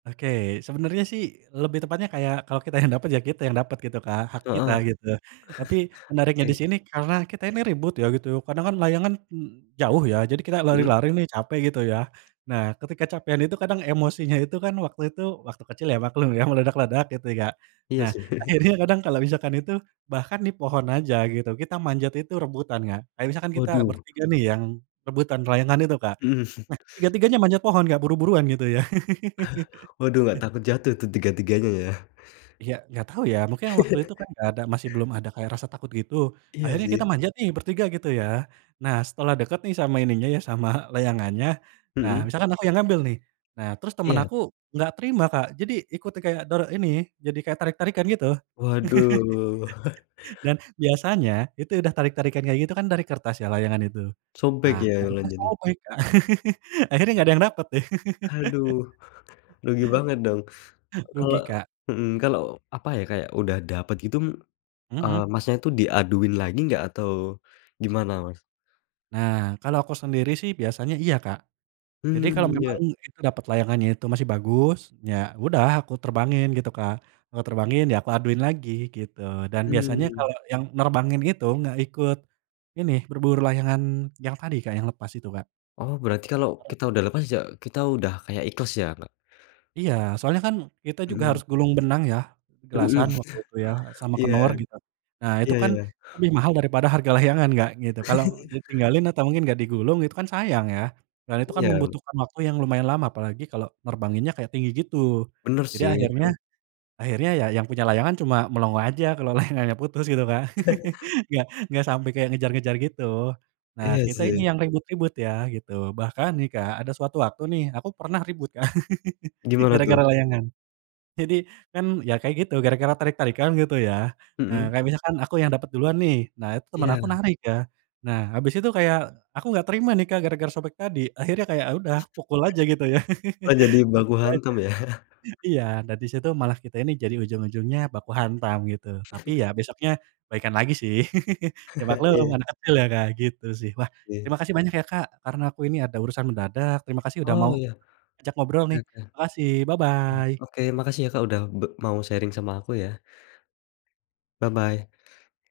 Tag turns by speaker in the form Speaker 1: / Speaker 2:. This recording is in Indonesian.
Speaker 1: Oke sebenernya sih lebih tepatnya kayak kalau kita yang dapet ya kita yang dapet gitu Kak hak
Speaker 2: Heeh,
Speaker 1: kita gitu, tapi menariknya di
Speaker 2: oke.
Speaker 1: sini karena kita ini ribut ya gitu kadang kan layangan, jauh ya jadi kita
Speaker 2: Mhm.
Speaker 1: lari-lari nih capek gitu ya, nah ketika kecapekan itu kadang emosinya itu kan waktu itu waktu kecil ya maklum ya meledak-ledak gitu ya Kak,
Speaker 2: Iya
Speaker 1: nah
Speaker 2: sih.
Speaker 1: akhirnya kadang kalau misalkan itu, bahkan di pohon aja gitu kita manjat itu rebutan Kak kayak misalkan kita
Speaker 2: Waduh.
Speaker 1: bertiga nih yang, rebutan layangan itu Kak, nah tiga-tiganya manjat pohon nggak buru-buruan gitu ya.
Speaker 2: Waduh nggak takut jatuh tuh tiga-tiganya ya?
Speaker 1: Ya nggak tahu ya mungkin waktu itu kan nggak ada masih belum ada kayak rasa takut gitu
Speaker 2: Iya
Speaker 1: akhirnya
Speaker 2: sih.
Speaker 1: kita manjat nih bertiga gitu ya, nah setelah deket nih sama ininya ya sama layangannya, nah
Speaker 2: Mhm.
Speaker 1: misalkan aku yang ngambil nih, nah terus temen
Speaker 2: Iya.
Speaker 1: aku nggak terima Kak jadi ikuti kayak doro ini jadi kayak tarik-tarikan gitu.
Speaker 2: Waduh.
Speaker 1: Dan biasanya itu udah tarik-tarikan kayak gitu kan dari kertas ya layangan itu, nah
Speaker 2: Sobek ya la
Speaker 1: akhirnya
Speaker 2: jadi.
Speaker 1: sobek Kak akhirnya nggak ada yang dapet nih.
Speaker 2: Aduh, rugi banget dong? Kalau,
Speaker 1: Rugi, Kak.
Speaker 2: mhm, kalau apa ya kayak udah dapet gitu, eee,
Speaker 1: Mhm.
Speaker 2: Masnya itu diaduin lagi nggak? Atau gimana, Mas?
Speaker 1: Nah kalau aku sendiri sih biasanya iya Kak, jadi kalau
Speaker 2: Mmm,
Speaker 1: memang
Speaker 2: ya.
Speaker 1: itu dapet layangannya itu masih bagus ya udah aku terbangin gitu Kak, eee, terbangin ya aku aduin lagi gitu dan biasanya
Speaker 2: Mmm.
Speaker 1: kalau yang nerbangin itu nggak ikut, ini berburu layangan yang tadi Kak yang lepas itu, Kak.
Speaker 2: Oh berarti kalau kita udah lepas ya kita udah kayak ikhlas ya? Nggak
Speaker 1: Iya soalnya kan kita juga
Speaker 2: Mhm.
Speaker 1: harus gulung benang ya,
Speaker 2: Mhm,
Speaker 1: gelasan waktu itu ya sama
Speaker 2: iya,
Speaker 1: kenor gitu, nah itu
Speaker 2: iya ya
Speaker 1: kan
Speaker 2: ya.
Speaker 1: lebih mahal daripada harga layangan Kak gitu kalau ditinggalin atau mungkin nggak digulung itu kan sayang ya, dan itu kan
Speaker 2: Iya.
Speaker 1: membutuhkan waktu yang lumayan lama apalagi kalau nerbanginnya kayak tinggi gitu,
Speaker 2: Benar
Speaker 1: jadi
Speaker 2: sih.
Speaker 1: akhirnya,
Speaker 2: [unintelligible]
Speaker 1: akhirnya yang punya layangan cuma melongo aja kalau layangannya putus gitu Kak enggak enggak sampai kayak ngejar-ngejar gitu, nah
Speaker 2: Iya
Speaker 1: kita ini
Speaker 2: sih.
Speaker 1: yang ribut-ribut ya gitu bahkan nih Kak ada suatu waktu nih aku pernah ribut Kak
Speaker 2: Gimana tuh?
Speaker 1: gara-gara layangan, jadi kan ya kayak gitu gara-gara tarik-tarikan gitu ya, eee,
Speaker 2: Mhm.
Speaker 1: kayak misalkan aku yang dapet duluan nih nah itu teman aku
Speaker 2: Iya.
Speaker 1: narik Kak, nah habis itu kayak aku nggak terima nih Kak gara-gara sobek tadi akhirnya kayak udah pukul aja gitu ya
Speaker 2: Oh jadi baku hantam ya?
Speaker 1: [unintelligible] iya dan di situ malah kita ini jadi ujung-ujungnya baku hantam gitu tapi ya besoknya baikan lagi sih ya maklum
Speaker 2: Iya.
Speaker 1: anak kecil ya Kak gitu sih wah
Speaker 2: Oke.
Speaker 1: terima kasih banyak ya Kak karena aku ini ada urusan mendadak terima kasih udah
Speaker 2: Oh
Speaker 1: mau,
Speaker 2: iya,
Speaker 1: ajak ngobrol nih
Speaker 2: heeh.
Speaker 1: makasih bye-bye.
Speaker 2: Oke makasih ya Kak udah be mau sharing sama aku ya. Bye-bye.